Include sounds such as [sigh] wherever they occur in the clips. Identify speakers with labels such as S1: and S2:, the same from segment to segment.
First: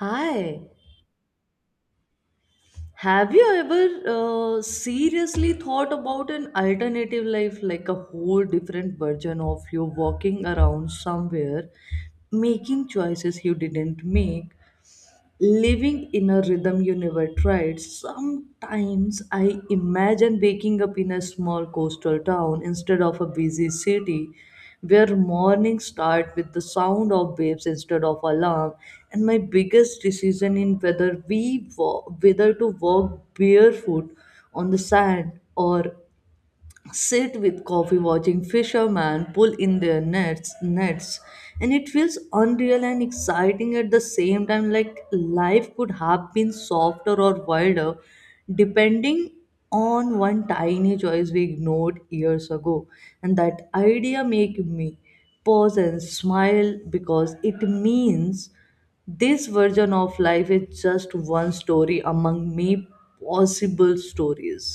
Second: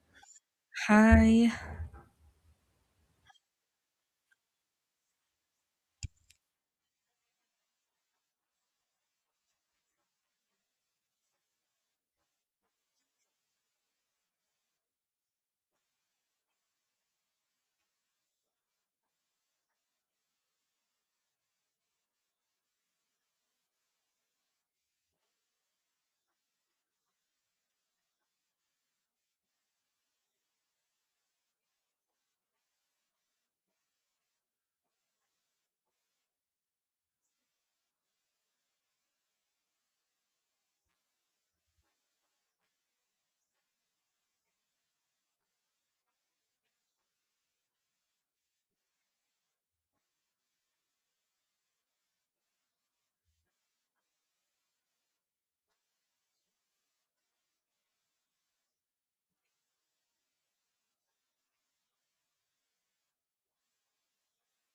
S1: Hi,
S2: Hi.
S1: have you ever seriously thought about an alternative life, like a whole different version of you walking around somewhere, making choices you didn't make, living in a rhythm you never tried. Sometimes I imagine waking up in a small coastal town instead of a busy city, where mornings start with the sound of waves instead of alarm, and my biggest decision in whether to walk barefoot on the sand or sit with coffee watching fishermen pull in their nets, and it feels unreal and exciting at the same time, like life could have been softer or wilder depending on one tiny choice we ignored years ago. And that idea make me pause and smile, because it means this version of life is just one story among many possible stories.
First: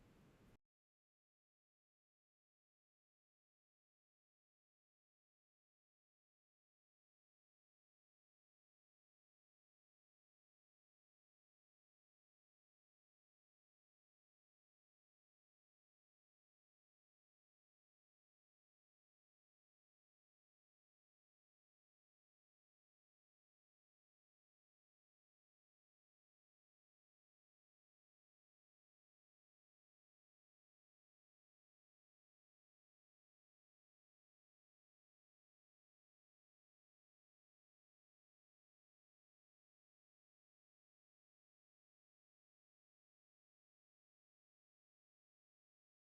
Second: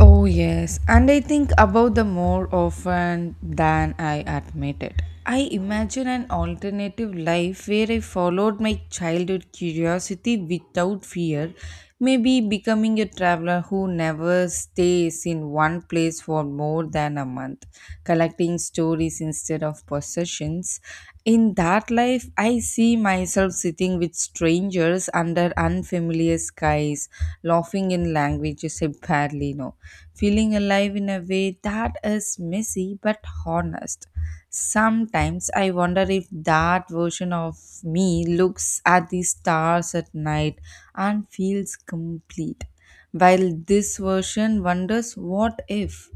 S2: Oh, yes. And I think about them more often than I admit it. I imagine an alternative life where I followed my childhood curiosity without fear, maybe becoming a traveler who never stays in one place for more than a month, collecting stories instead of possessions. In that life, I see myself sitting with strangers under unfamiliar skies, laughing in languages I barely know, feeling alive in a way that is messy but honest. Sometimes I wonder if that version of me looks at the stars at night and feels complete, while this version wonders what if.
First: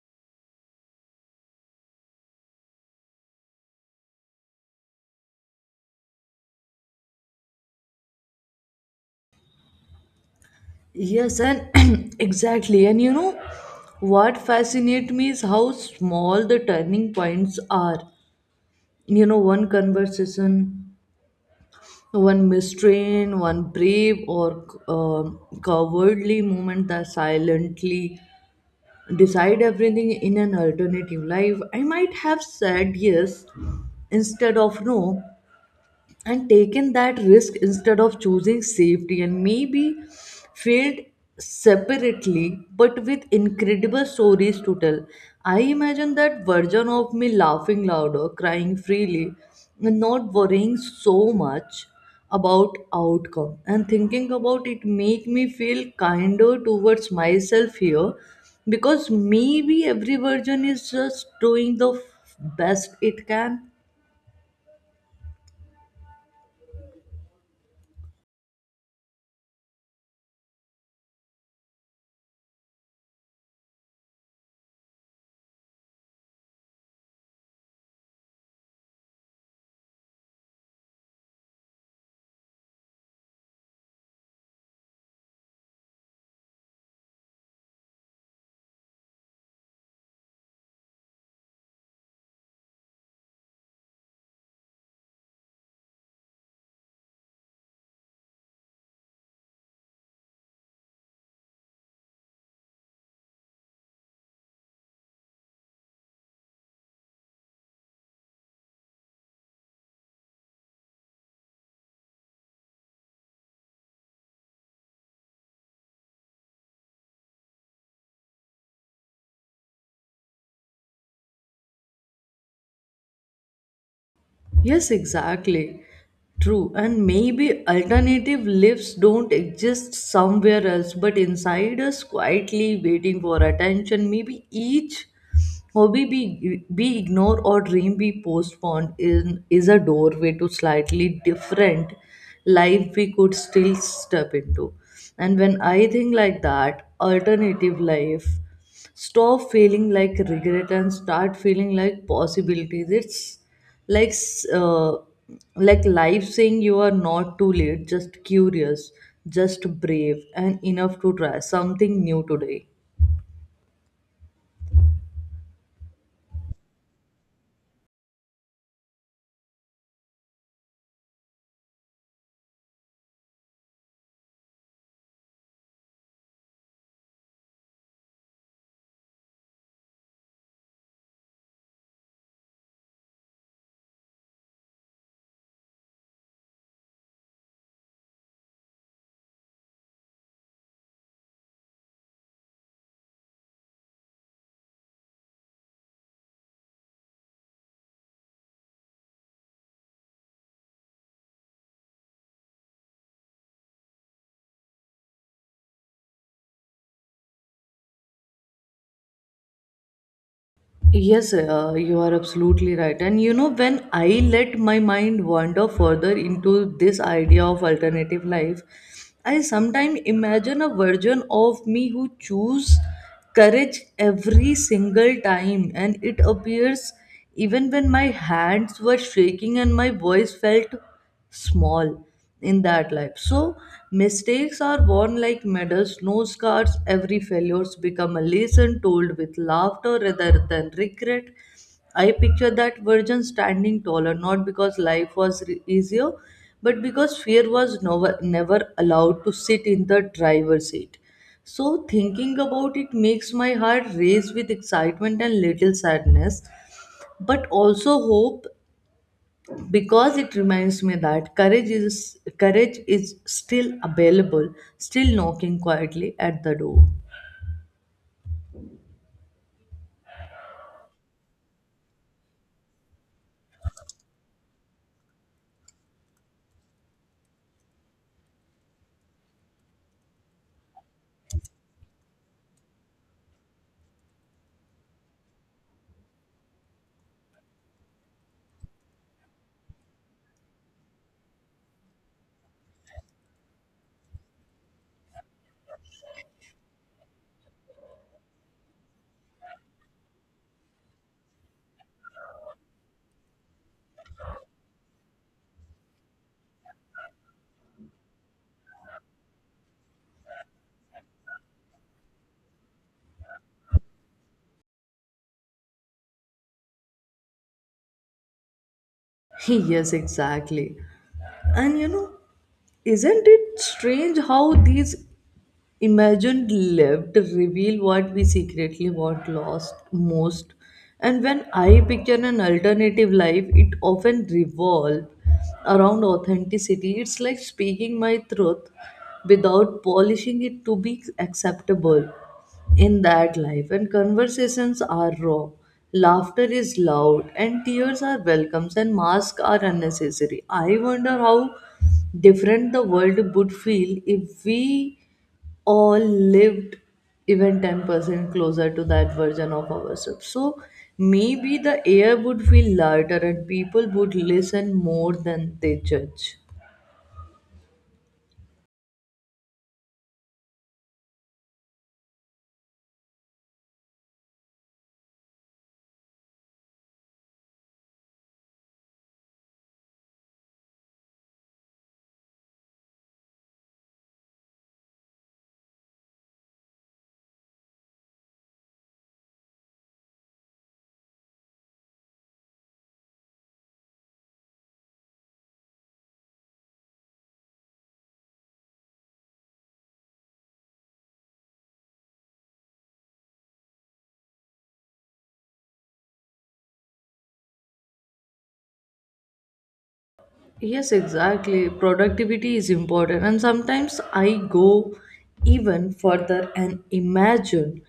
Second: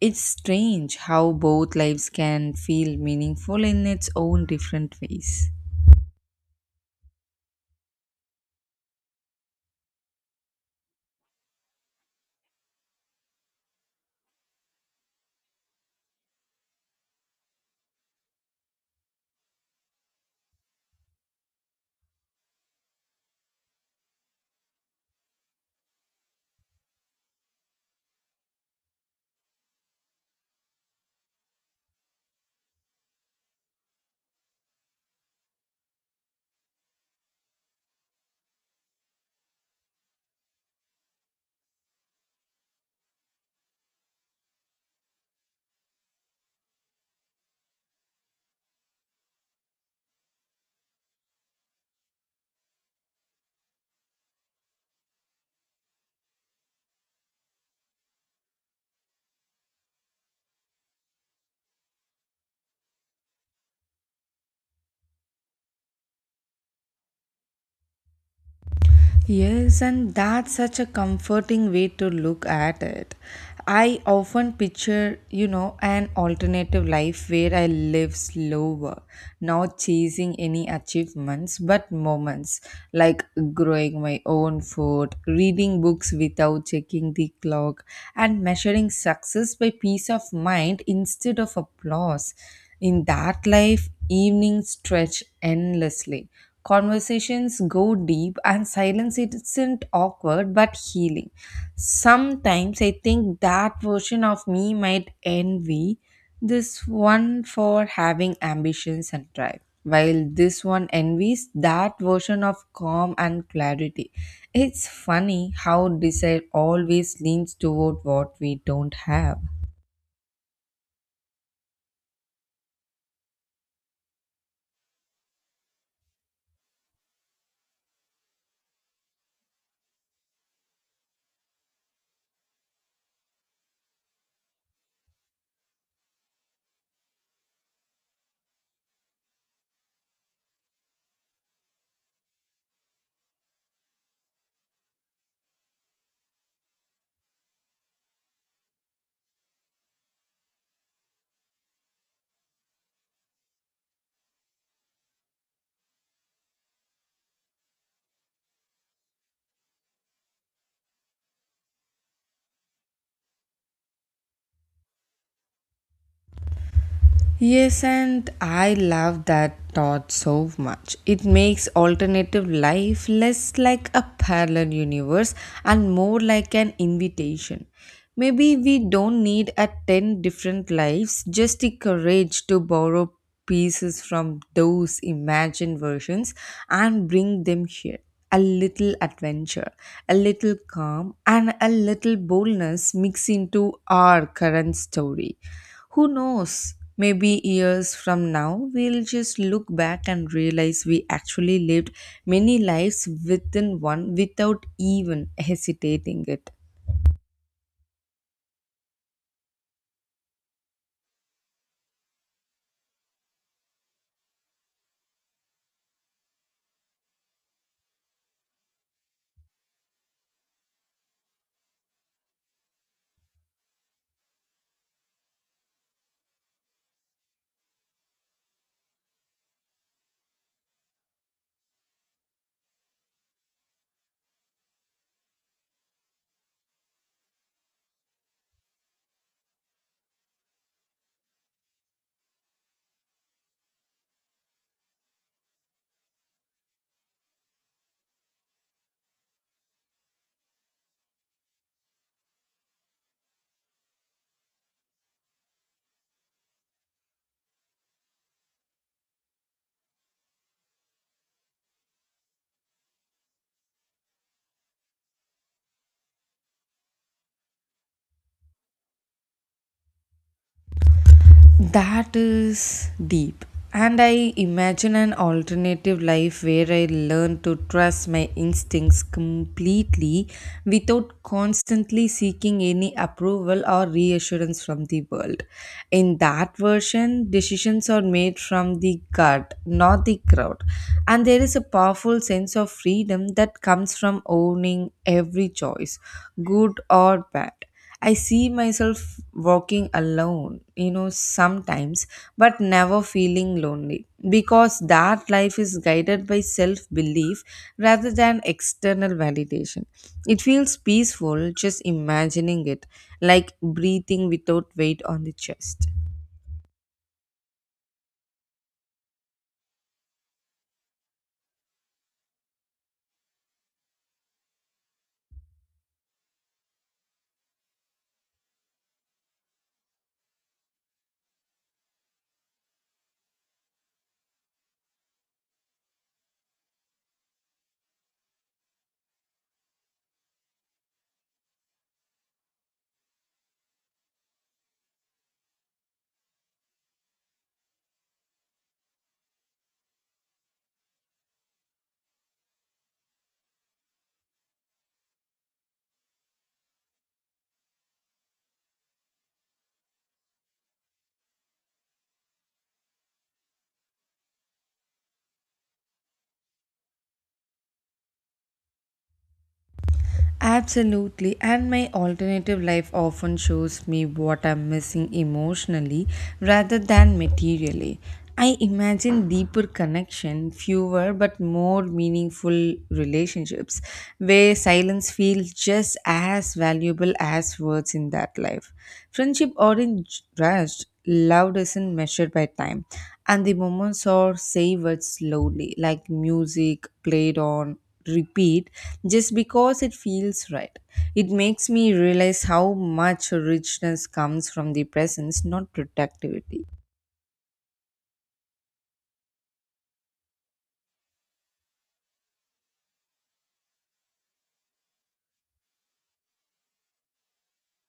S2: It's strange how both lives can feel meaningful in its own different ways.
S1: Yes, and [clears throat] exactly. And you know what fascinates me is how small the turning points are. You know, one conversation, one mistrain, one brave or cowardly moment that silently decide everything in an alternative life. I might have said yes instead of no and taken that risk instead of choosing safety, and maybe failed separately but with incredible stories to tell. I imagine that version of me laughing louder, crying freely, and not worrying so much about outcome. And thinking about it make me feel kinder towards myself here, because maybe every version is just doing the best it can.
S2: Yes, and that's such a comforting way to look at it. I often picture, an alternative life where I live slower, not chasing any achievements but moments, like growing my own food, reading books without checking the clock, and measuring success by peace of mind instead of applause. In that life, evenings stretch endlessly. Conversations go deep, and silence isn't awkward but healing. Sometimes I think that version of me might envy this one for having ambitions and drive, while this one envies that version of calm and clarity. It's funny how desire always leans toward what we don't have.
S1: Yes, exactly. True. And maybe alternative lives don't exist somewhere else, but inside us quietly waiting for attention. Maybe each hobby be ignored or dream be postponed in, is a doorway to slightly different life we could still step into. And when I think like that, alternative life stop feeling like regret and start feeling like possibilities. It's like like life saying you are not too late, just curious, just brave and enough to try something new today.
S2: Yes, and I love that thought so much. It makes alternative life less like a parallel universe and more like an invitation. Maybe we don't need a 10 different lives, just the courage to borrow pieces from those imagined versions and bring them here. A little adventure, a little calm, and a little boldness mixed into our current story. Who knows? Maybe years from now, we'll just look back and realize we actually lived many lives within one without even hesitating it.
S1: Yes, you are absolutely right. And you know, when I let my mind wander further into this idea of alternative life, I sometimes imagine a version of me who choose courage every single time, and it appears even when my hands were shaking and my voice felt small in that life. So mistakes are worn like medals, no scars. Every failures become a lesson told with laughter rather than regret. I picture that virgin standing taller, not because life was easier, but because fear was never, never allowed to sit in the driver's seat. So thinking about it makes my heart race with excitement and little sadness, but also hope, because it reminds me that courage is still available, still knocking quietly at the door.
S2: That is deep. And I imagine an alternative life where I learn to trust my instincts completely without constantly seeking any approval or reassurance from the world. In that version, decisions are made from the gut, not the crowd. And there is a powerful sense of freedom that comes from owning every choice, good or bad. I see myself walking alone, sometimes, but never feeling lonely because that life is guided by self belief rather than external validation. It feels peaceful just imagining it, like breathing without weight on the chest.
S1: [laughs] Yes, exactly. And you know, isn't it strange how these imagined lived reveal what we secretly want lost most. And when I picture an alternative life, it often revolves around authenticity. It's like speaking my truth without polishing it to be acceptable. In that life, and conversations are raw, laughter is loud, and tears are welcomes, and masks are unnecessary. I wonder how different the world would feel if we all lived even 10% closer to that version of ourselves. So maybe the air would feel lighter and people would listen more than they judge.
S2: Absolutely, and my alternative life often shows me what I'm missing emotionally rather than materially. I imagine deeper connection, fewer but more meaningful relationships where silence feels just as valuable as words in that life. Friendship aren't rushed, love isn't measured by time, and the moments are savored slowly, like music played on repeat just because it feels right. It makes me realize how much richness comes from the presence, not productivity.
S1: Yes, exactly. Productivity is important, and sometimes I go even further and imagine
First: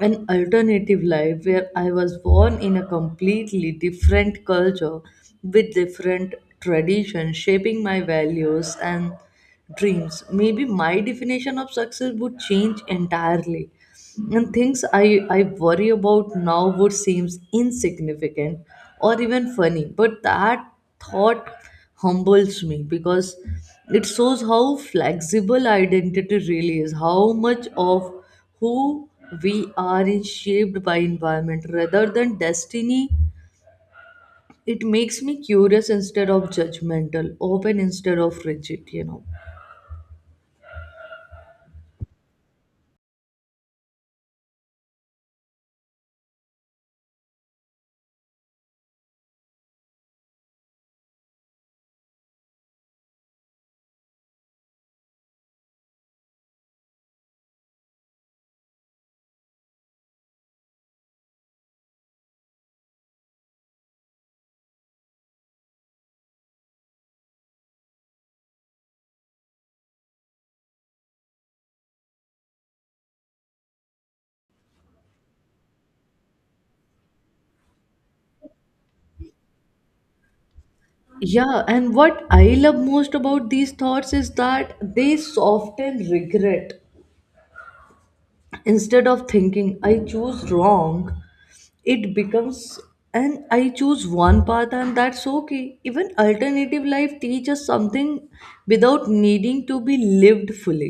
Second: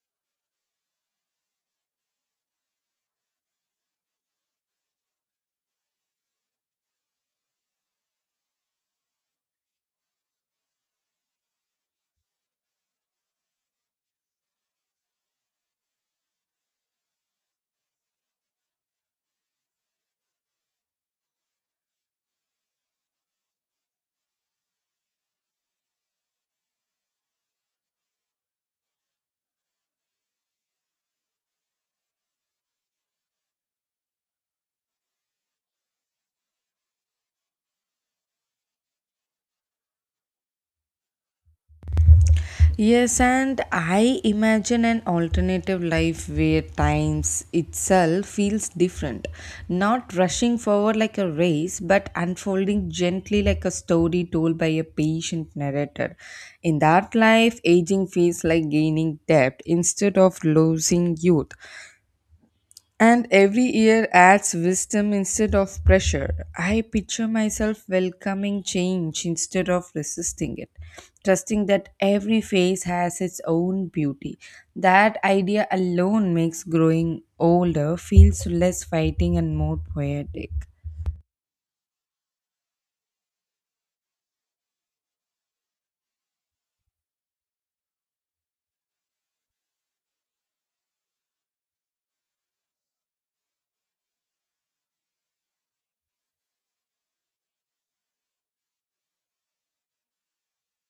S1: an alternative life where I was born in a completely different culture with different traditions, shaping my values and dreams. Maybe my definition of success would change entirely, and things I worry about now would seem insignificant or even funny. But that thought humbles me, because it shows how flexible identity really is, how much of who we are is shaped by environment rather than destiny. It makes me curious instead of judgmental, open instead of rigid, you know.
S2: Yes, and I imagine an alternative life where times itself feels different, not rushing forward like a race, but unfolding gently like a story told by a patient narrator. In that life, aging feels like gaining depth instead of losing youth. And every year adds wisdom instead of pressure. I picture myself welcoming change instead of resisting it, trusting that every phase has its own beauty. That idea alone makes growing older feels less fighting and more poetic.
S1: Yeah, and what I love most about these thoughts is that they soften regret. Instead of thinking I choose wrong, it becomes and I choose one path, and that's okay. Even alternative life teaches something without needing to be lived fully.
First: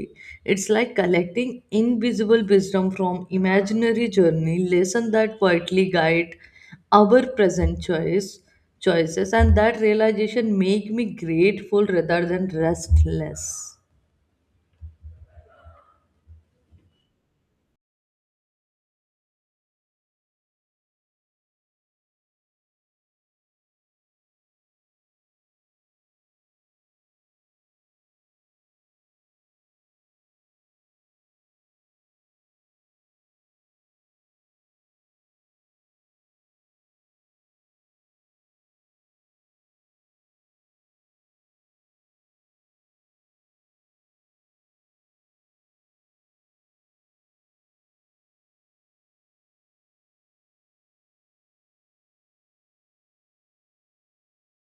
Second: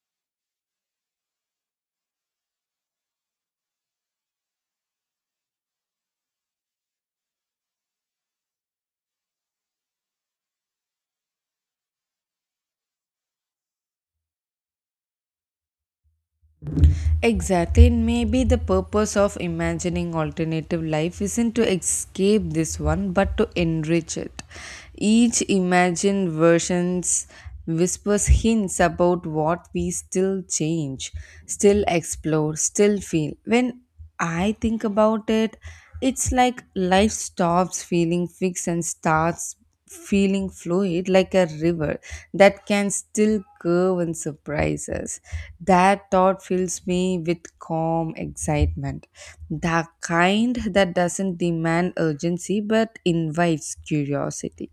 S1: It's like collecting invisible wisdom from imaginary journey lesson that quietly guide our present choices. And that realization make me grateful rather than restless.
S2: Exactly, and maybe the purpose of imagining alternative life isn't to escape this one but to enrich it. Each imagined versions whispers hints about what we still change, still explore, still feel. When I think about it, it's like life stops feeling fixed and starts feeling fluid like a river that can still curve and surprise us. That thought fills me with calm excitement, the kind that doesn't demand urgency but invites curiosity.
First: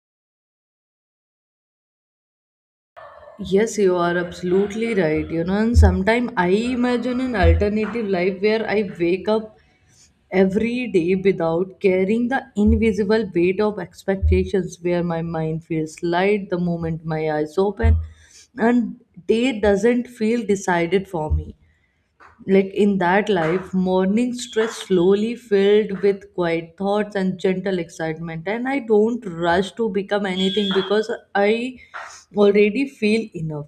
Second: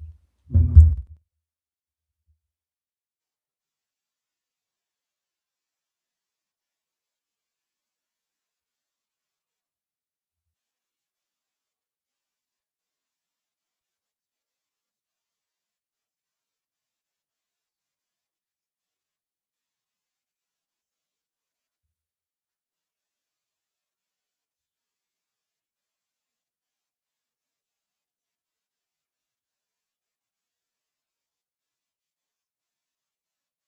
S1: Yes, you are absolutely right. You know, and sometimes I imagine an alternative life where I wake up every day without carrying the invisible weight of expectations, where my mind feels light the moment my eyes open, and day doesn't feel decided for me. Like in that life, morning stress slowly filled with quiet thoughts and gentle excitement, and I don't rush to become anything, because I already feel enough.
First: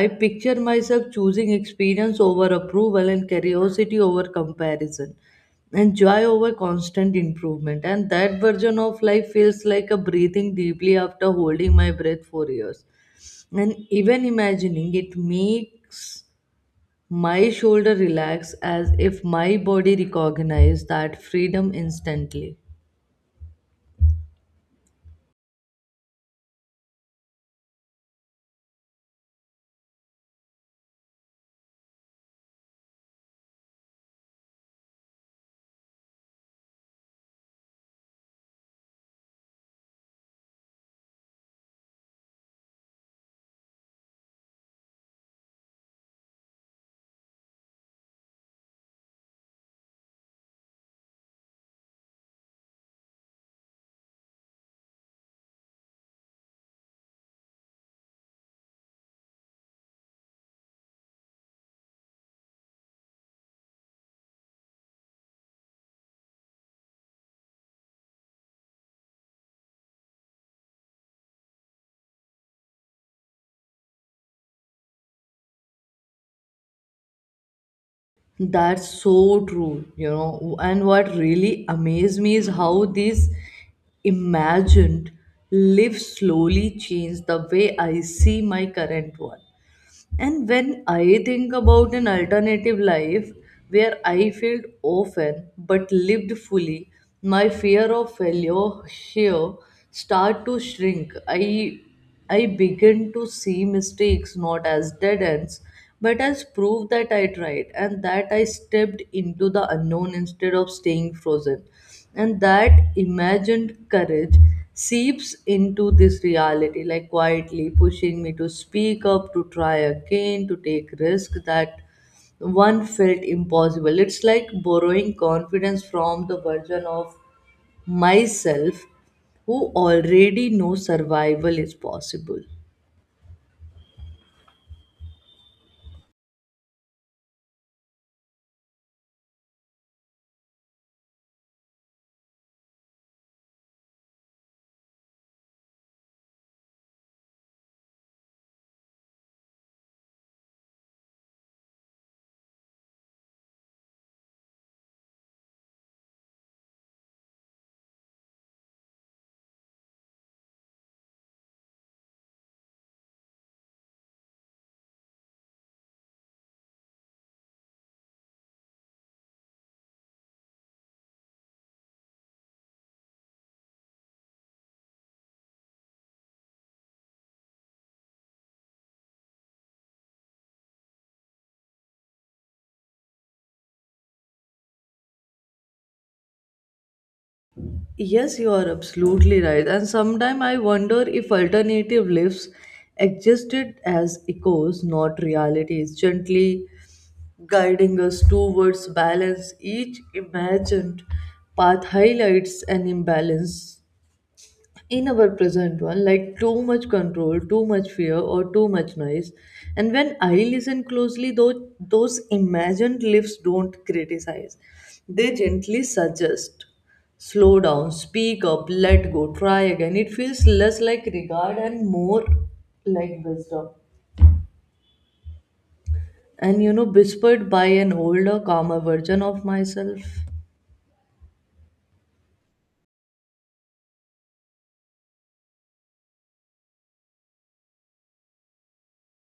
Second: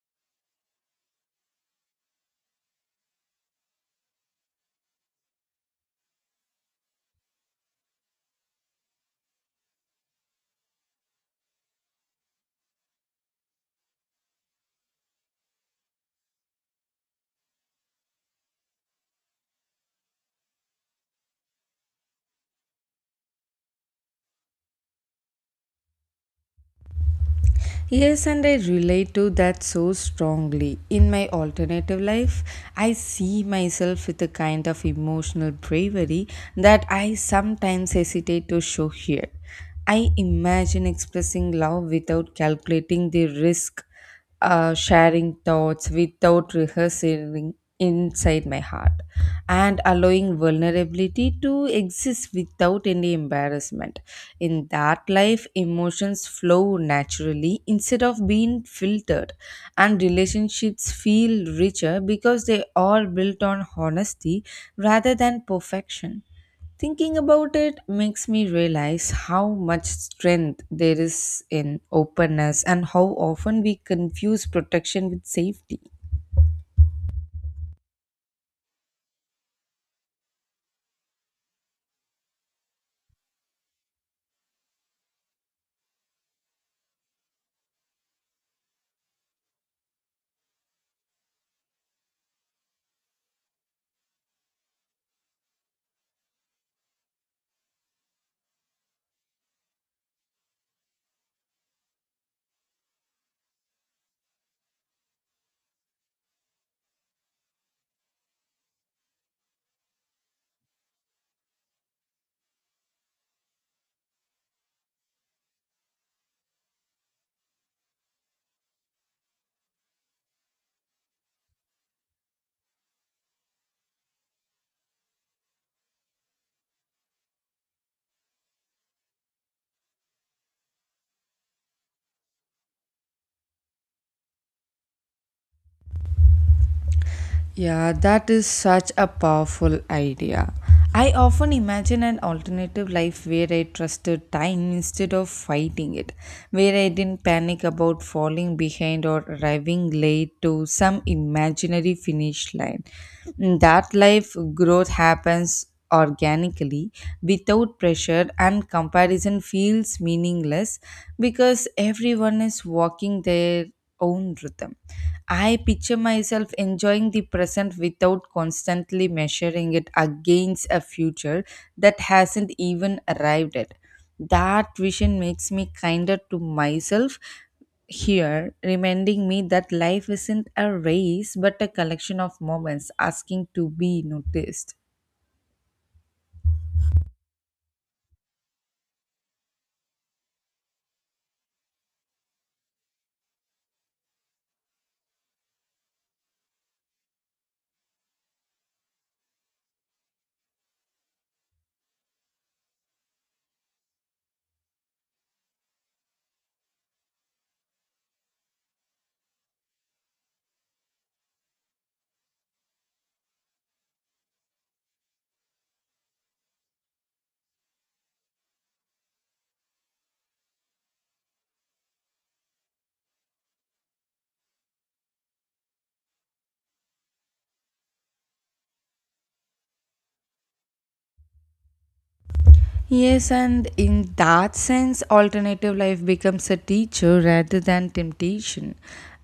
S1: I picture myself choosing experience over approval, and curiosity over comparison, and joy over constant improvement. And that version of life feels like a breathing deeply after holding my breath for years, and even imagining it makes my shoulder relaxed, as if my body recognized that freedom instantly.
S2: Yes, and I relate to that so strongly. In my alternative life, I see myself with a kind of emotional bravery that I sometimes hesitate to show here. I imagine expressing love without calculating the risk, sharing thoughts without rehearsing inside my heart, and allowing vulnerability to exist without any embarrassment. In that life, emotions flow naturally instead of being filtered, and relationships feel richer because they are built on honesty rather than perfection. Thinking about it makes me realize how much strength there is in openness and how often we confuse protection with safety.
S1: That's so true, you know. And what really amazed me is how these imagined live slowly change the way I see my current one. And when I think about an alternative life where I failed often but lived fully, my fear of failure here start to shrink. I begin to see mistakes not as dead ends, but as proof that I tried and that I stepped into the unknown instead of staying frozen. And that imagined courage seeps into this reality, like quietly pushing me to speak up, to try again, to take risk that one felt impossible. It's like borrowing confidence from the version of myself who already knows survival is possible.
S2: Yeah, that is such a powerful idea. I often imagine an alternative life where I trusted time instead of fighting it, where I didn't panic about falling behind or arriving late to some imaginary finish line. In that life, growth happens organically without pressure, and comparison feels meaningless because everyone is walking there own rhythm. I picture myself enjoying the present without constantly measuring it against a future that hasn't even arrived yet. That vision makes me kinder to myself here, reminding me that life isn't a race but a collection of moments asking to be noticed.
S1: Yes, you are absolutely right. And sometimes I wonder if alternative lives existed as echoes, not realities, gently guiding us towards balance. Each imagined path highlights an imbalance in our present one, like too much control, too much fear, or too much noise. And when I listen closely, though, those imagined lips don't criticize, they gently suggest slow down, speak up, let go, try again. It feels less like regard and more like wisdom, and you know, whispered by an older calmer version of myself.
S2: Yes, and in that sense, alternative life becomes a teacher rather than temptation.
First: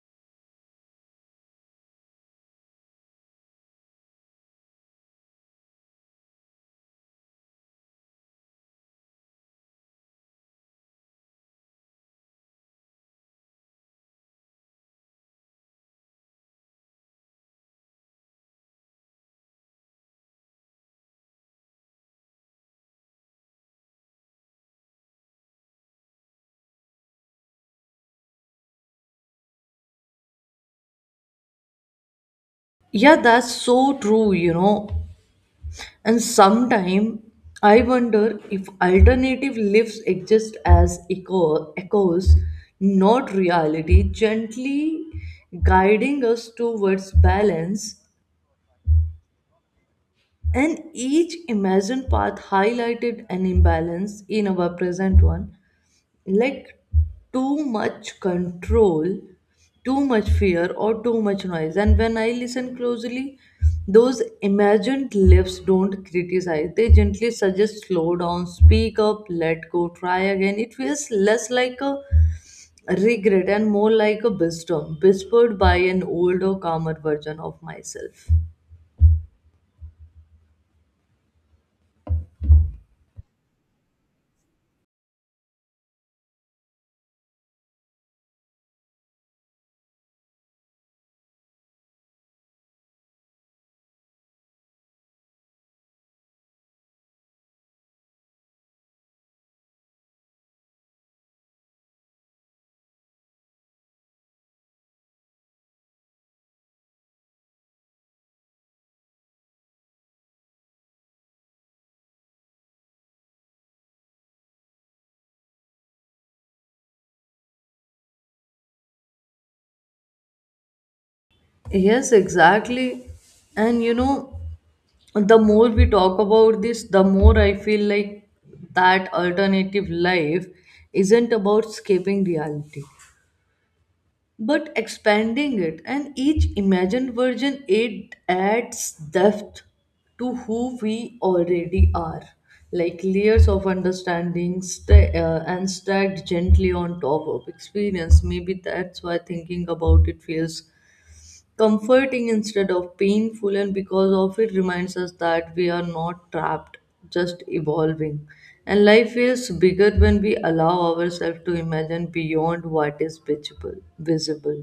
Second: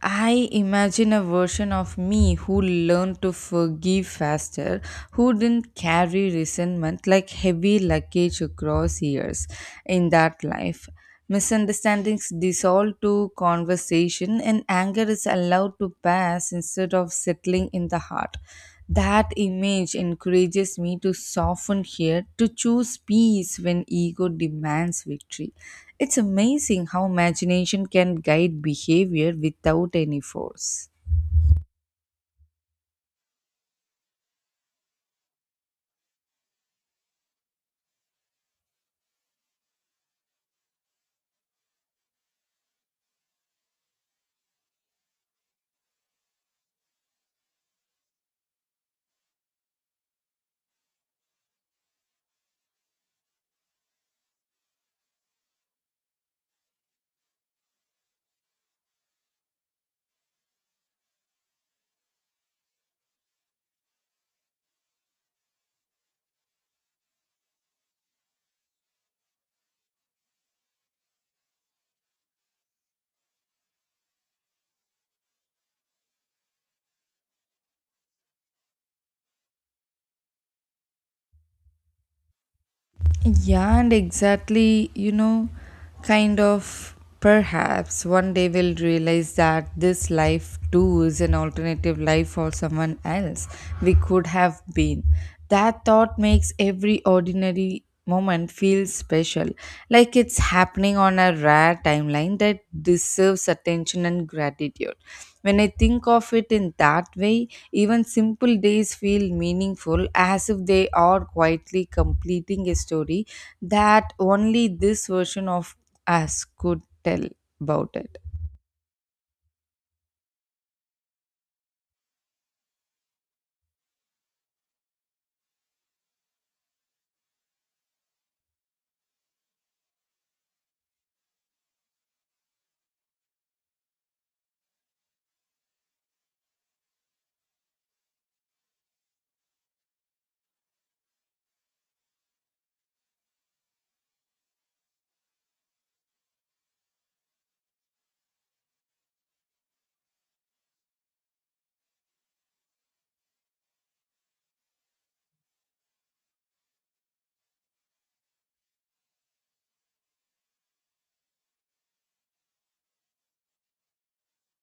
S2: I imagine a version of me who learned to forgive faster, who didn't carry resentment like heavy luggage across years in that life. Misunderstandings dissolve to conversation, and anger is allowed to pass instead of settling in the heart. That image encourages me to soften here, to choose peace when ego demands victory. It's amazing how imagination can guide behavior without any force.
S1: Yeah, that's so true, you know. And sometimes I wonder if alternative lives exist as echoes, not reality, gently guiding us towards balance. And each imagined path highlighted an imbalance in our present one, like too much control, too much fear, or too much noise. And when I listen closely, those imagined lips don't criticize, they gently suggest slow down, speak up, let go, try again. It feels less like a regret and more like a wisdom, whispered by an older calmer version of myself.
S2: Yeah, and exactly, kind of perhaps one day we'll realize that this life too is an alternative life for someone else we could have been. That thought makes every ordinary moment feel special, like it's happening on a rare timeline that deserves attention and gratitude. When I think of it in that way, even simple days feel meaningful as if they are quietly completing a story that only this version of us could tell about it.
S1: Yes, exactly. And you know, the more we talk about this, the more I feel like that alternative life isn't about escaping reality, but expanding it. And each imagined version, it adds depth to who we already are, like layers of understanding sta and stacked gently on top of experience. Maybe that's why thinking about it feels comforting instead of painful, and because of it reminds us that we are not trapped, just evolving. And life is bigger when we allow ourselves to imagine beyond what is visible.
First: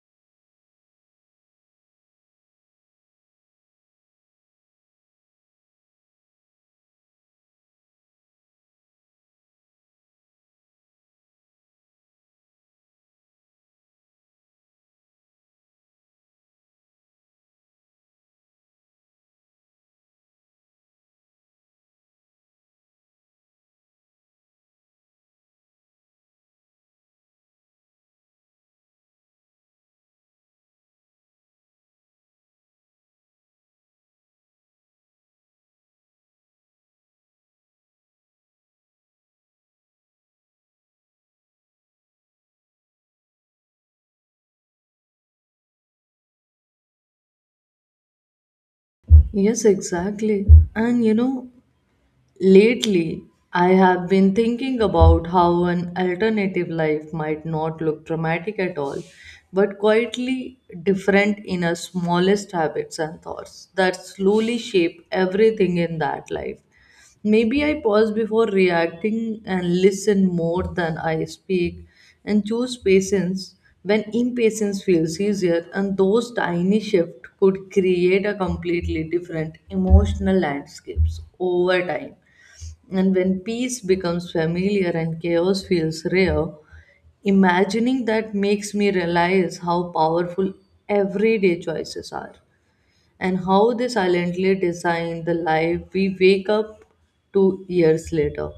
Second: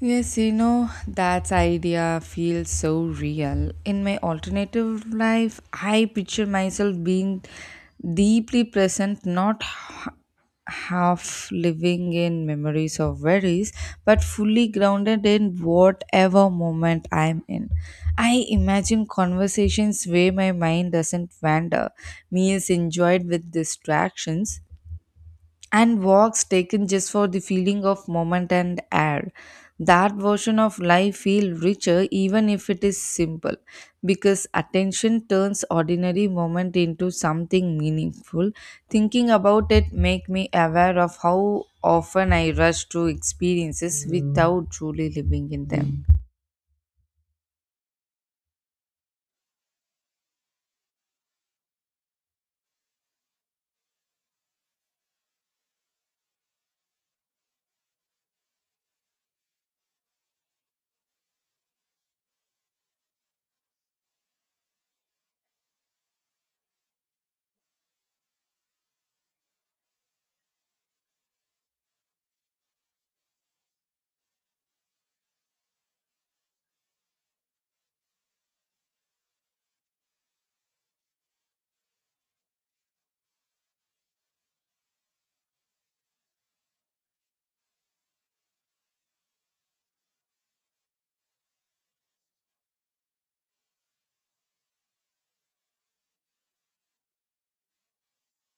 S2: Yes, that idea feels so real. In my alternative life, I picture myself being deeply present, not half living in memories or worries, but fully grounded in whatever moment I'm in. I imagine conversations where my mind doesn't wander, meals enjoyed with distractions, and walks taken just for the feeling of moment and air. That version of life feel richer even if it is simple, because attention turns ordinary moment into something meaningful. Thinking about it make me aware of how often I rush through experiences without truly living in them.
S1: Yes, exactly. And you know, lately, I have been thinking about how an alternative life might not look dramatic at all, but quietly different in our smallest habits and thoughts that slowly shape everything in that life. Maybe I pause before reacting and listen more than I speak, and choose patience when impatience feels easier, and those tiny shifts could create a completely different emotional landscapes over time. And when peace becomes familiar and chaos feels rare, imagining that makes me realize how powerful everyday choices are, and how they silently design the life we wake up to years later.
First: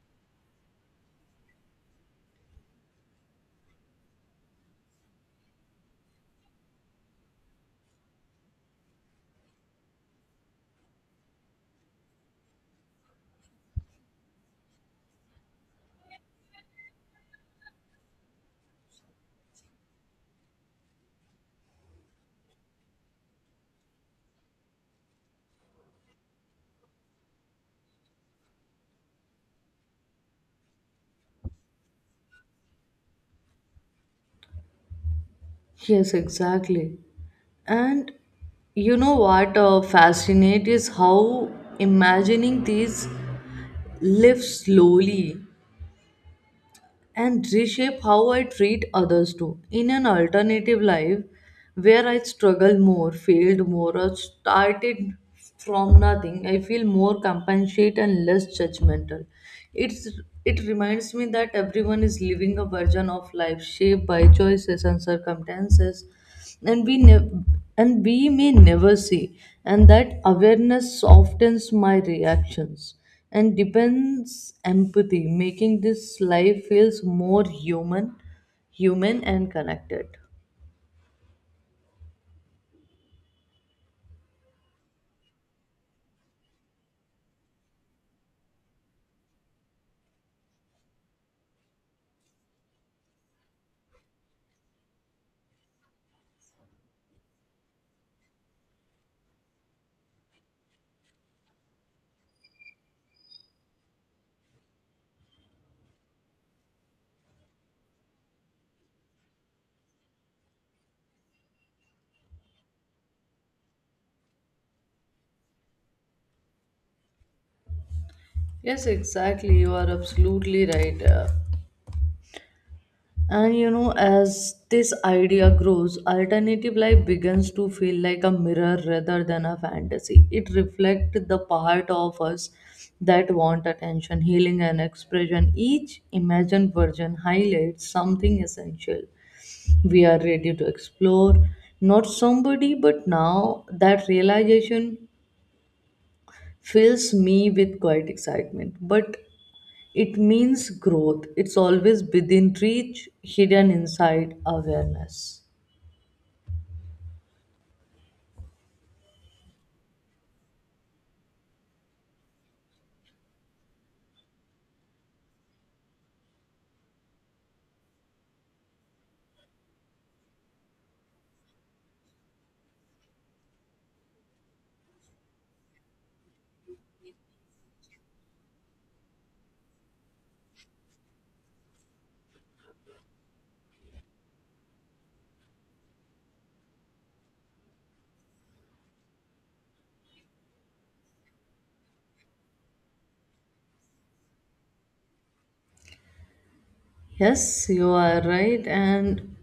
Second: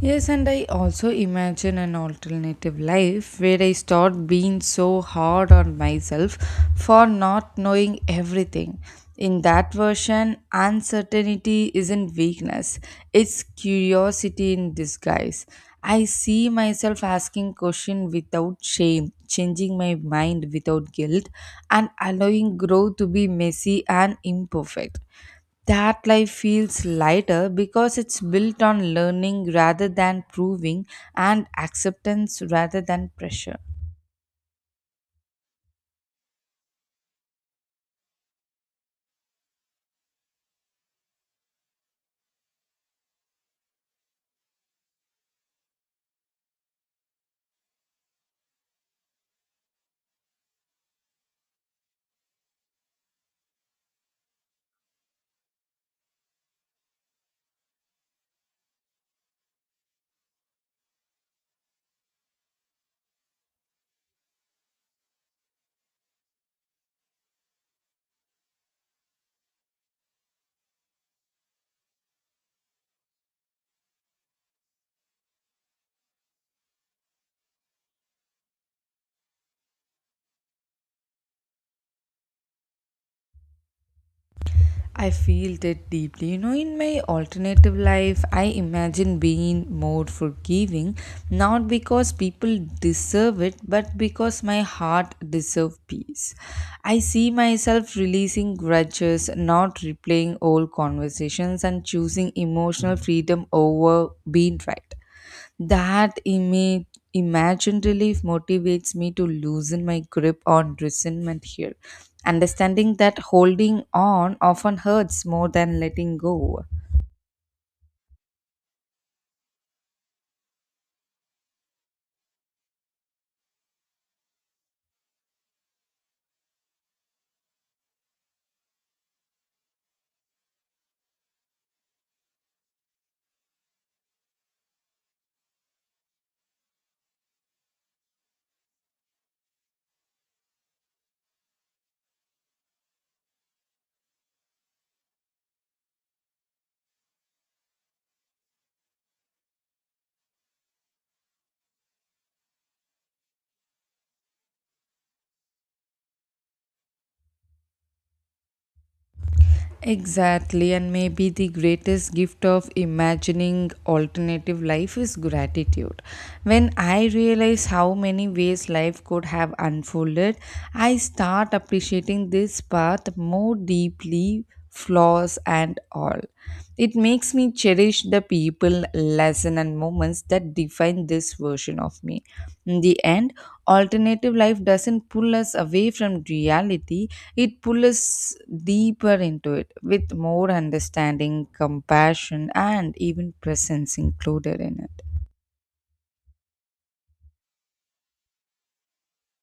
S2: Yes, and I also imagine an alternative life where I start being so hard on myself for not knowing everything. In that version, uncertainty isn't weakness, it's curiosity in disguise. I see myself asking questions without shame, changing my mind without guilt, and allowing growth to be messy and imperfect. That life feels lighter because it's built on learning rather than proving, and acceptance rather than pressure.
S1: Yes, exactly. And you know what fascinates is how imagining these lives slowly and reshape how I treat others too. In an alternative life where I struggled more, failed more, or started from nothing, I feel more compassionate and less judgmental. It's it reminds me that everyone is living a version of life shaped by choices and circumstances and we nev- and we may never see. And that awareness softens my reactions and depends empathy, making this life feels more human and connected.
S2: I feel that deeply. In my alternative life, I imagine being more forgiving, not because people deserve it, but because my heart deserves peace. I see myself releasing grudges, not replaying old conversations, and choosing emotional freedom over being right. That image, imagined relief motivates me to loosen my grip on resentment here, understanding that holding on often hurts more than letting go.
S1: Yes, exactly, you are absolutely right. And you know, as this idea grows, alternative life begins to feel like a mirror rather than a fantasy. It reflects the part of us that want attention, healing, and expression. Each imagined version highlights something essential we are ready to explore. Not somebody, but now that realization fills me with quite excitement. But it means growth. It's always within reach, hidden inside awareness.
S2: Exactly, and maybe the greatest gift of imagining alternative life is gratitude. When I realize how many ways life could have unfolded, I start appreciating this path more deeply, flaws and all. It makes me cherish the people, lesson, and moments that define this version of me. In the end, alternative life doesn't pull us away from reality, it pulls us deeper into it with more understanding, compassion, and even presence included in it.
S1: Yes, you are right. And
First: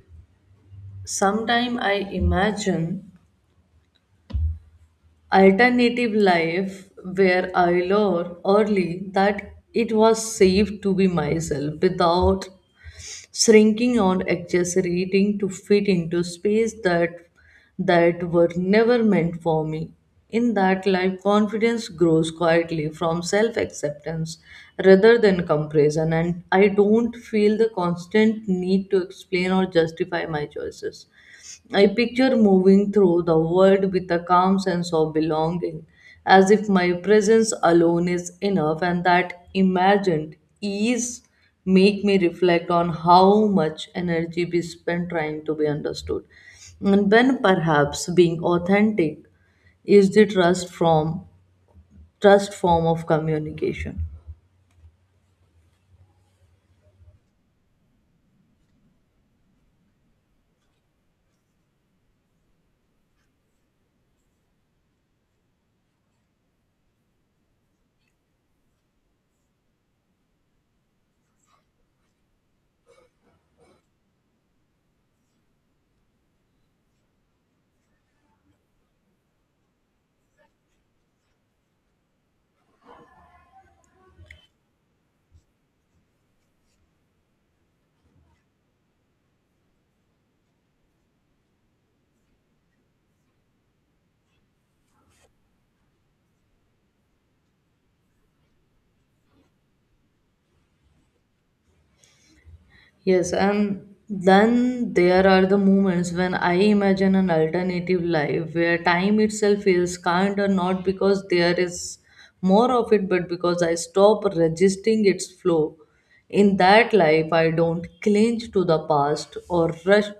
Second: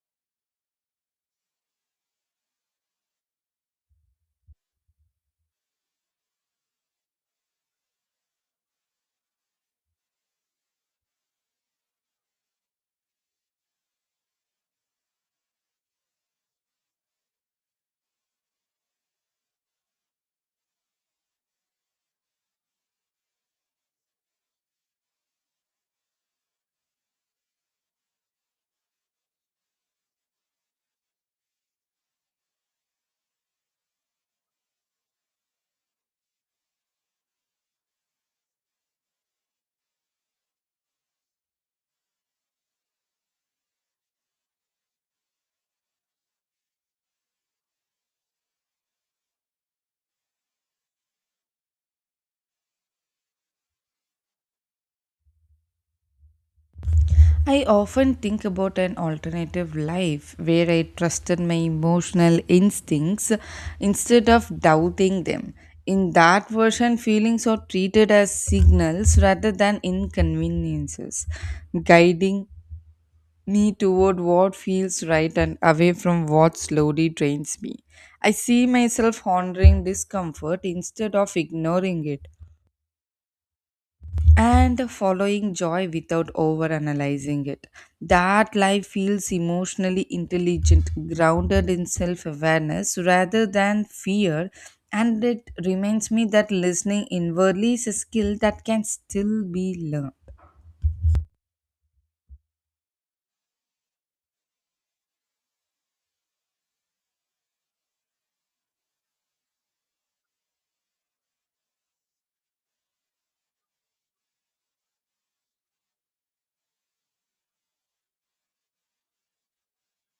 S1: sometime I imagine alternative life where I learned early that it was safe to be myself without shrinking or exaggerating to fit into space that were never meant for me. In that life, confidence grows quietly from self acceptance rather than comparison, and I don't feel the constant need to explain or justify my choices. I picture moving through the world with a calm sense of belonging, as if my presence alone is enough, and that imagined ease make me reflect on how much energy we spend trying to be understood. And when perhaps being authentic is the trust form of communication.
S2: I often think about an alternative life where I trusted my emotional instincts instead of doubting them. In that version, feelings are treated as signals rather than inconveniences, guiding me toward what feels right and away from what slowly drains me. I see myself honoring discomfort instead of ignoring it and following joy without overanalyzing it. That life feels emotionally intelligent, grounded in self awareness rather than fear. And it reminds me that listening inwardly is a skill that can still be learned.
S1: Yes, and then there are the moments when I imagine an alternative life where time itself feels kind or not because there is more of it, but because I stop resisting its flow. In that life, I don't cling to the past or rush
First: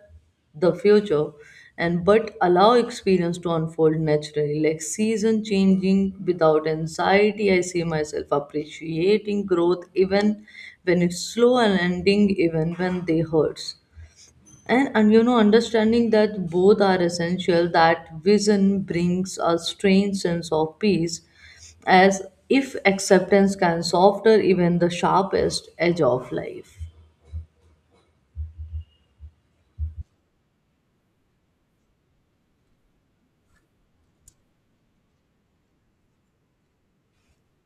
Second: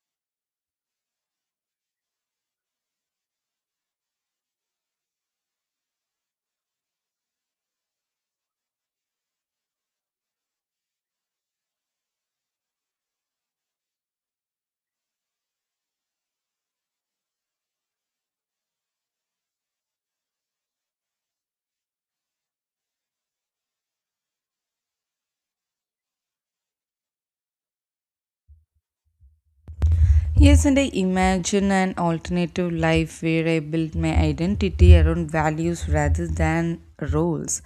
S1: the future and but allow experience to unfold naturally like season changing without anxiety. I see myself appreciating growth even when it's slow and ending even when they hurts and understanding that both are essential. That vision brings a strange sense of peace, as if acceptance can soften even the sharpest edge of life.
S2: Yes, and I imagine an alternative life where I build my identity around values rather than roles.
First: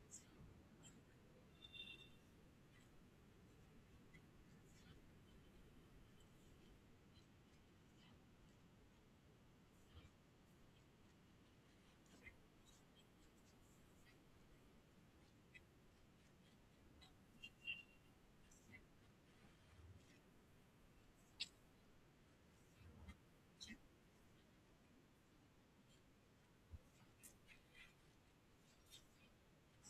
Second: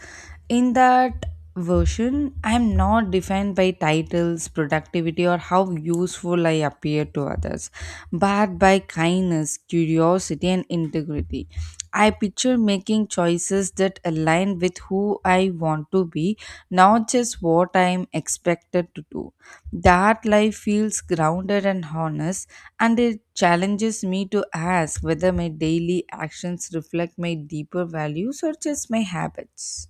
S2: In that version, I am not defined by titles, productivity, or how useful I appear to others, but by kindness, curiosity, and integrity. I picture making choices that align with who I want to be, not just what I am expected to do. That life feels grounded and honest, and it challenges me to ask whether my daily actions reflect my deeper values or just my habits.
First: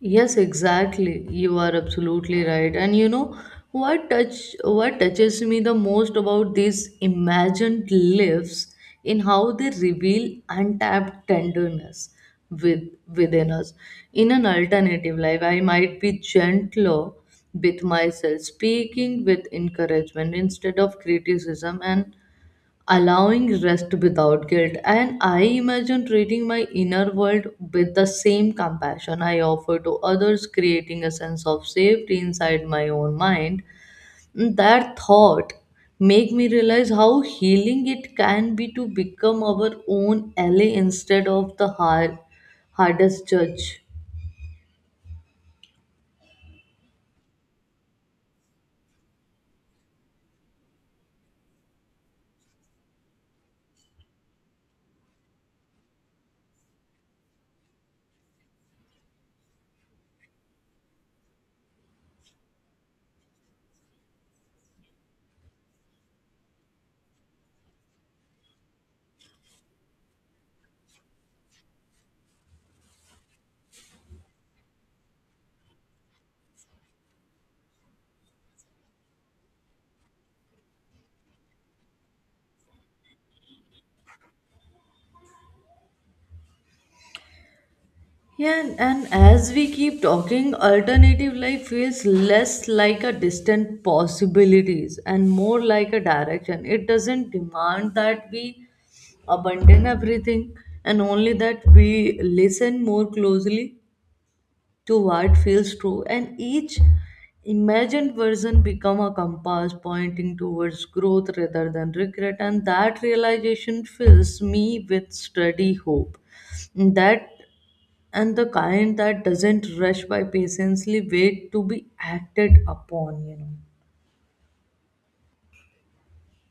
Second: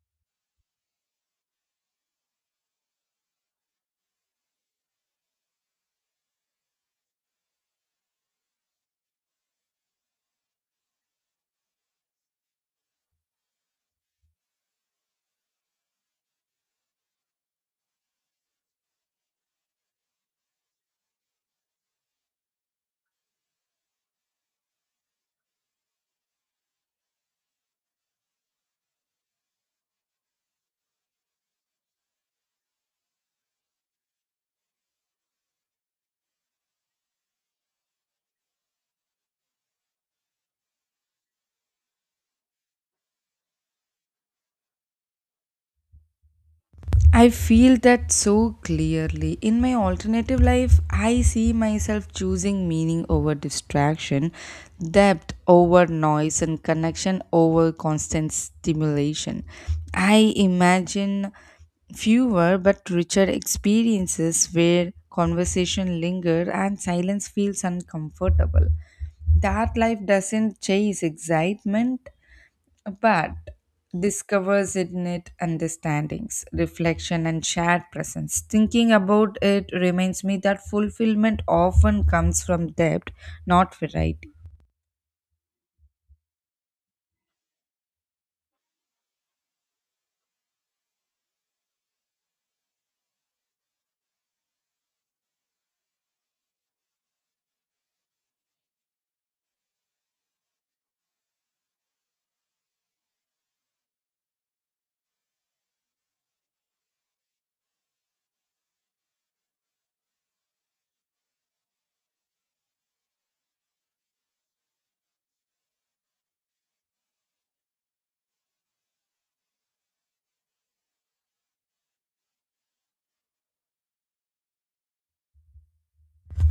S1: Yes, exactly. You are absolutely right. And you know what touch what touches me the most about these imagined lives in how they reveal untapped tenderness with within us. In an alternative life, I might be gentler with myself, speaking with encouragement instead of criticism and allowing rest without guilt, and I imagine treating my inner world with the same compassion I offer to others, creating a sense of safety inside my own mind. That thought make me realize how healing it can be to become our own ally instead of the hardest judge.
S2: I feel that so clearly. In my alternative life, I see myself choosing meaning over distraction, depth over noise, and connection over constant stimulation. I imagine fewer but richer experiences where conversation linger and silence feels uncomfortable. That life doesn't chase excitement but discovers in it understandings, reflection, and shared presence. Thinking about it reminds me that fulfillment often comes from depth, not variety.
S1: Yeah, and as we keep talking, alternative life feels less like a distant possibilities and more like a direction. It doesn't demand that we abandon everything and only that we listen more closely to what feels true, and each imagined version become a compass pointing towards growth rather than regret. And that realization fills me with steady hope, that and the kind that doesn't rush by patiently wait to be acted upon,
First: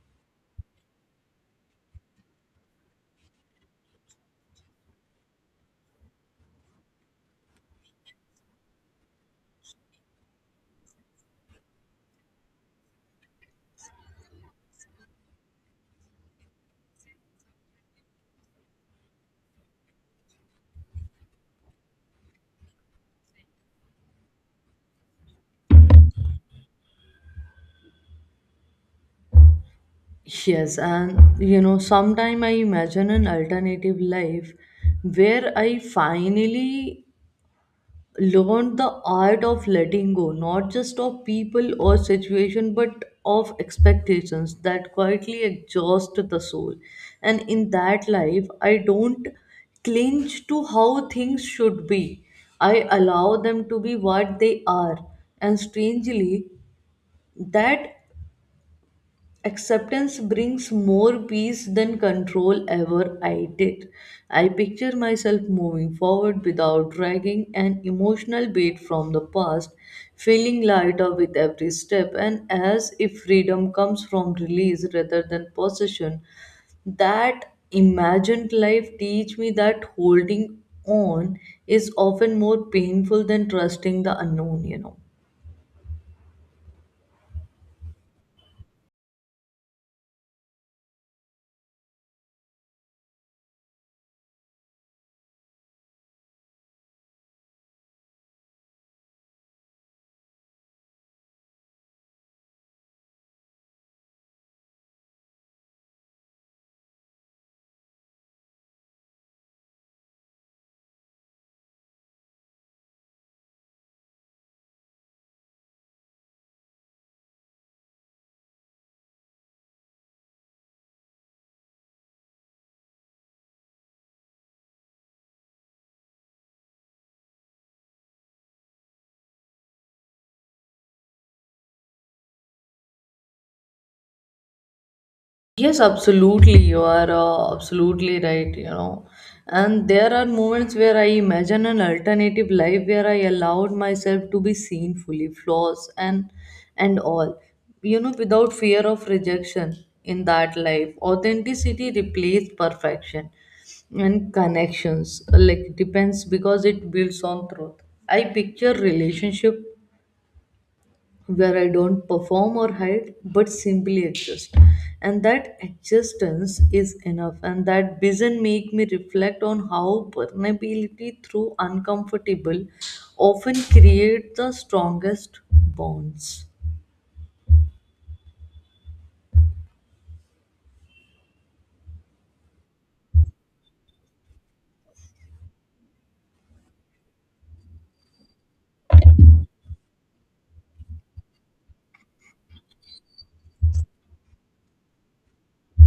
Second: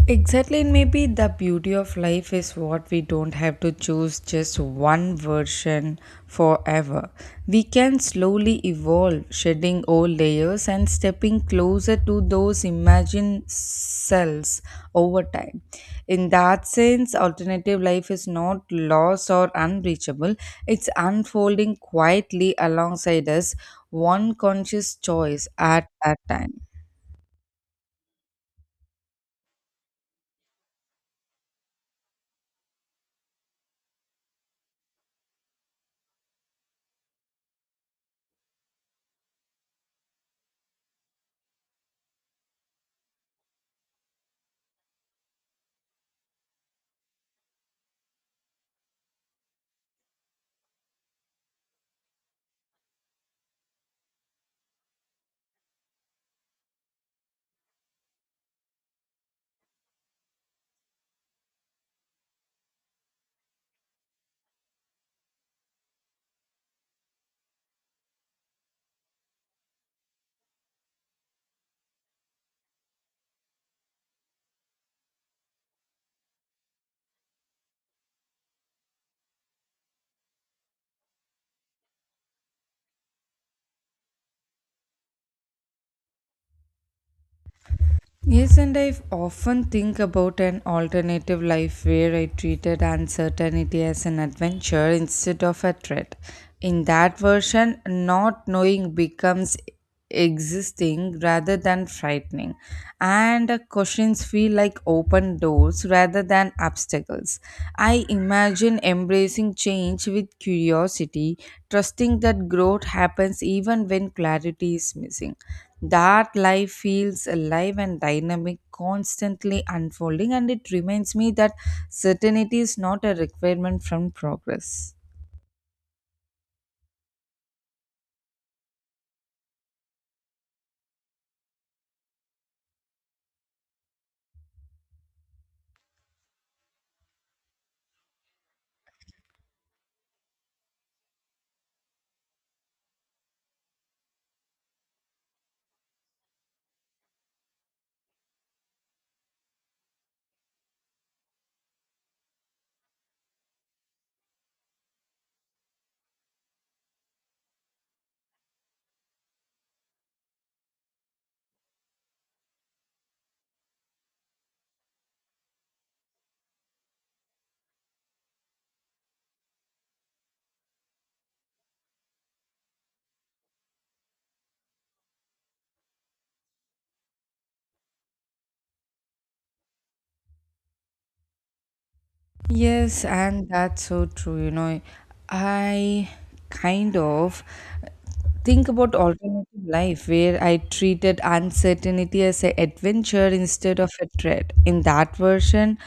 S2: Exactly, and maybe the beauty of life is what we don't have to choose just one version forever. We can slowly evolve, shedding old layers and stepping closer to those imagined selves over time. In that sense, alternative life is not lost or unreachable, it's unfolding quietly alongside us, one conscious choice at a time.
S1: yes, and sometime I imagine an alternative life where I finally learned the art of letting go, not just of people or situation, but of expectations that quietly exhaust the soul. And in that life, I don't cling to how things should be. I allow them to be what they are. And strangely, that acceptance brings more peace than control ever I did. I picture myself moving forward without dragging an emotional weight from the past, feeling lighter with every step, and as if freedom comes from release rather than possession. That imagined life teach me that holding on is often more painful than trusting the unknown,
S2: Yes, and I often think about an alternative life where I treated uncertainty as an adventure instead of a threat. In that version, not knowing becomes existing rather than frightening, and questions feel like open doors rather than obstacles. I imagine embracing change with curiosity, trusting that growth happens even when clarity is missing. That life feels alive and dynamic, constantly unfolding, and it reminds me that certainty is not a requirement from progress.
S1: Yes, absolutely. You are absolutely right, And there are moments where I imagine an alternative life where I allowed myself to be seen fully, flaws and all, without fear of rejection in that life. Authenticity replaced perfection and connections, like depends because it builds on truth. I picture relationship where I don't perform or hide but simply exist. And that existence is enough, and that vision make me reflect on how vulnerability through uncomfortable often create the strongest bonds.
S2: Yes, and that's so true. I kind of. Think about alternative life where I treated uncertainty as an adventure instead of a threat. In that version,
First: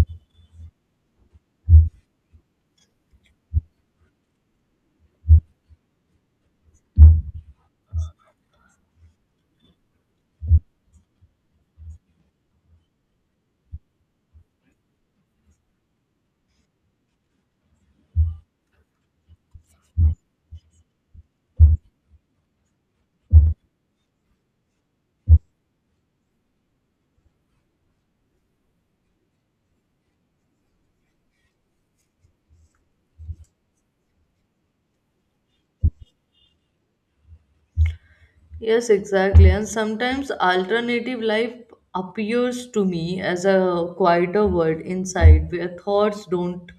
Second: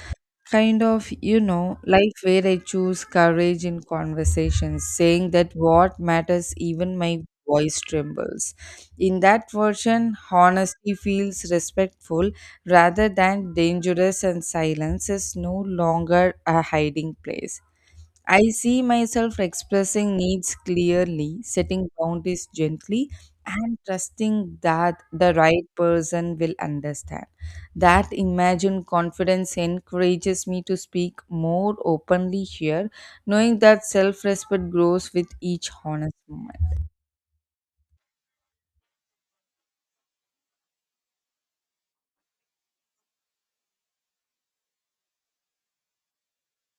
S2: life where I choose courage in conversations, saying that what matters, even my voice trembles. In that version, honesty feels respectful rather than dangerous, and silence is no longer a hiding place. I see myself expressing needs clearly, setting boundaries gently, and trusting that the right person will understand. That imagined confidence encourages me to speak more openly here, knowing that self respect grows with each honest moment.
S1: Yes, exactly. And sometimes alternative life appears to me as a quieter world inside where thoughts don't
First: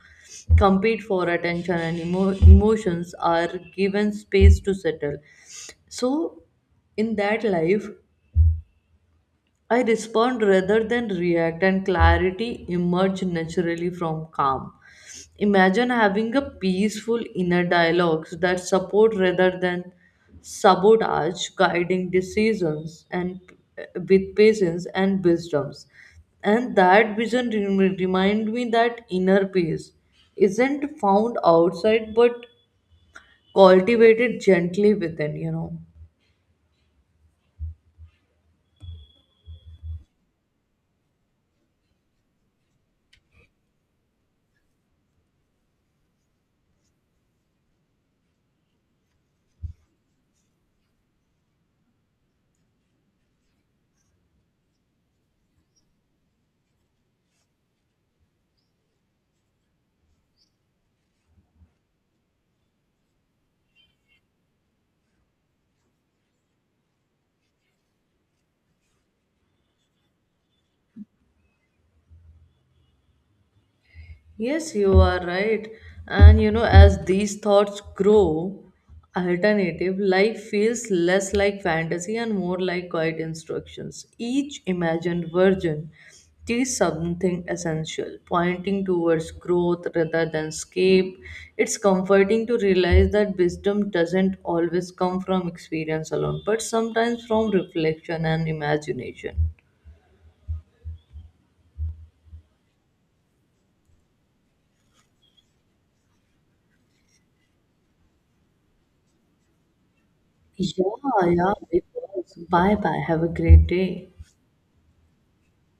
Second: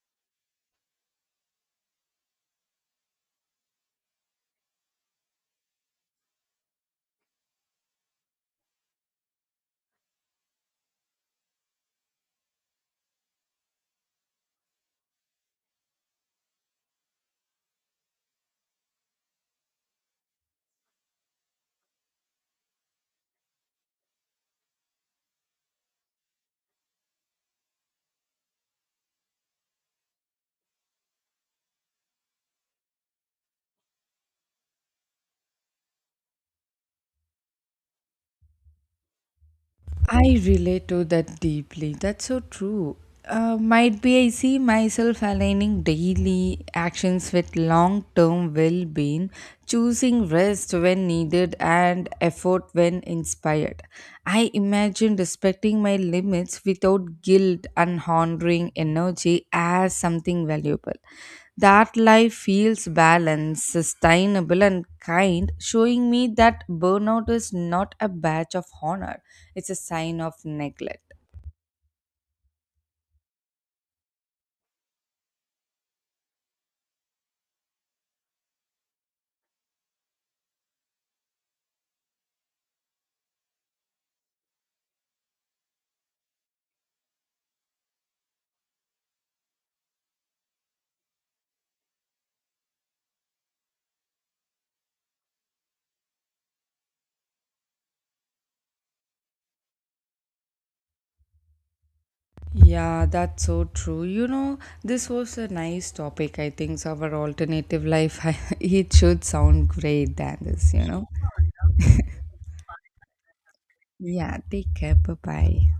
S1: compete for attention and emotions are given space to settle. So, in that life, I respond rather than react, and clarity emerges naturally from calm. Imagine having a peaceful inner dialogue that support rather than sabotage, guiding decisions and with patience and wisdoms. And that vision remind me that inner peace isn't found outside but cultivated gently within,
S2: I relate to that deeply. That's so true. Might be I see myself aligning daily actions with long term well being, choosing rest when needed and effort when inspired. I imagine respecting my limits without guilt and honoring energy as something valuable. That life feels balanced, sustainable, and kind, showing me that burnout is not a badge of honor, it's a sign of neglect.
S1: Yes, you are right. And you know, as these thoughts grow, alternative life feels less like fantasy and more like quiet instructions. Each imagined version teaches something essential, pointing towards growth rather than escape. It's comforting to realize that wisdom doesn't always come from experience alone, but sometimes from reflection and imagination.
S2: Yeah, that's so true. You know, this was a nice topic. I think so our alternative life, [laughs] it should sound great than this.
S1: Yeah, yeah, it was. Bye bye. Have a great day.
S2: Yeah, take care. Bye bye.